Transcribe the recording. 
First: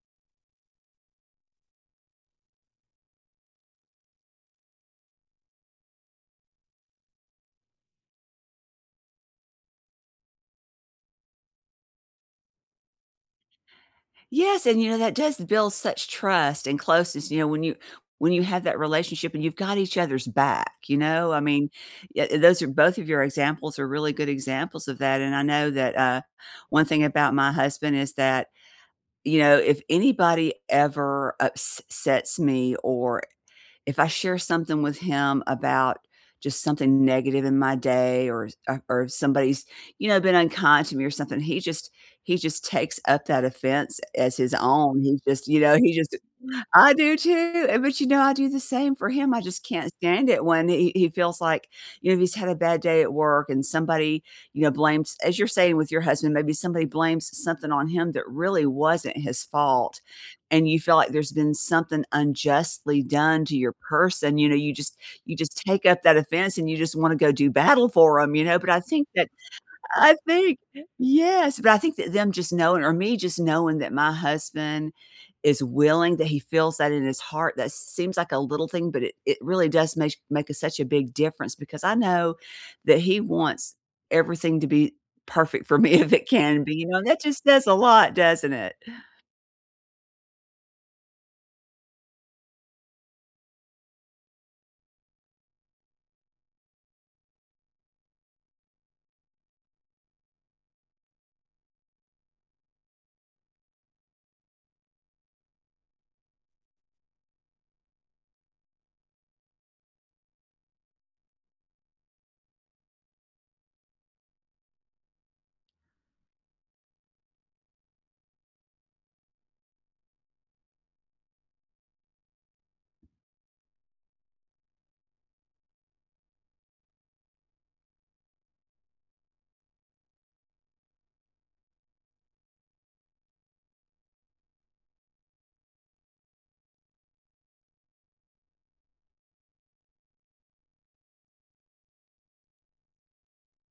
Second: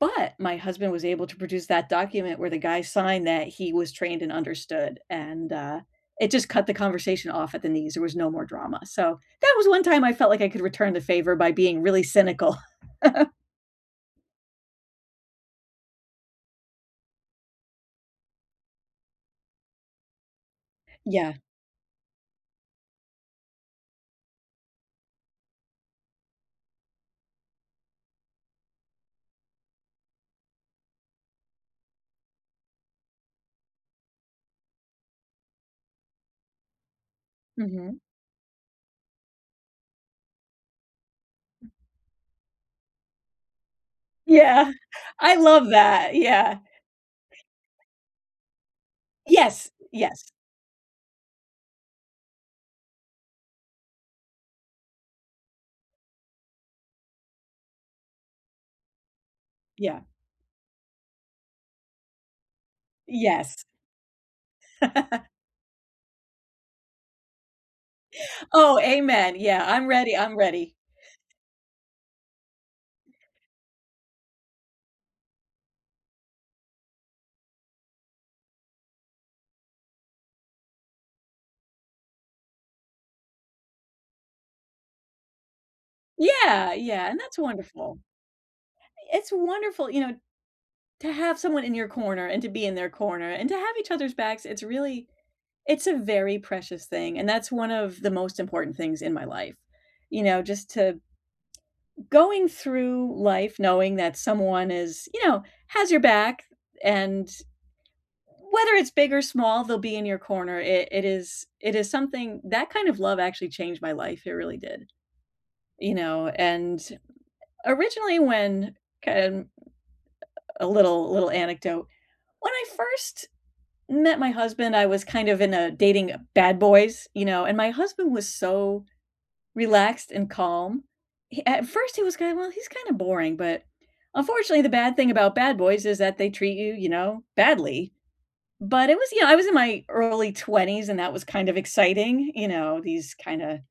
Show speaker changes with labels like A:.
A: But my husband was able to produce that document where the guy signed that he was trained and understood, and, uh, it just cut the conversation off at the knees, there was no more drama. So, that was one time I felt like I could return the favor by being really cynical.
B: Yes, and, you know, that does build such trust and closeness, you know, when you when you have that relationship and you've got each other's back, you know?
A: Yeah.
B: I mean, ye those are both of your examples are really good examples of that and I know that, uh, one thing about my husband is that, you know, if anybody ever ups sets me or if I share something with him about just something negative in my
A: Mhm.
B: day or ar or somebody's, you know, been unkind to me or something, he just he just takes up that offense as his
A: Yeah,
B: own. He
A: I
B: just, you
A: love
B: know, he
A: that.
B: just
A: Yeah.
B: I do, too. Eh but, you know, I do the same for him. I just
A: Yes.
B: can't
A: Yes.
B: stand it when he he feels like you know, if he's had a bad day at work and somebody, you know, blames- as you're saying with your husband- maybe somebody blames something on him that really wasn't his fault
A: Yeah.
B: and you feel like there's been something unjustly done to
A: Yes.
B: your person. You know, you just you just take up that offense and you just wanna go do battle for him, you know? But
A: Oh,
B: I think that
A: amen. Yeah. I'm ready.
B: I
A: I'm
B: think
A: ready.
B: yes. But I think that them just knowing or me just knowing that my husband is willing, that he feels that in his heart, that seems like a little thing, but it it really does meish make a such a big difference because I know that he wants everything to be perfect for me if it can
A: Yeah.
B: be, you know? And
A: Yeah and
B: that
A: that's
B: just says a
A: wonderful.
B: lot, doesn't it?
A: It's wonderful, you know, to have someone in your corner and to be in their corner and to have each other's backs. It's really it's a very precious thing, and that's one of the most important things in my life. You know, just to going through life knowing that someone is you know, has your back and whether it's big or small, they'll be in your corner. It it is it is something that kind of love actually changed my life. It really did, you know? And originally when, kind of, a little little anecdote; When I first met my husband, I was kind of in a dating bad boys, you know, and my husband was so relaxed and calm. He at first, he was kinda, "Well, he's kinda boring," but, unfortunately, the bad thing about bad boys is that they treat you, you know, badly. But it was yeah, I was in my early 20s, and that was kind of exciting. You know? These kinda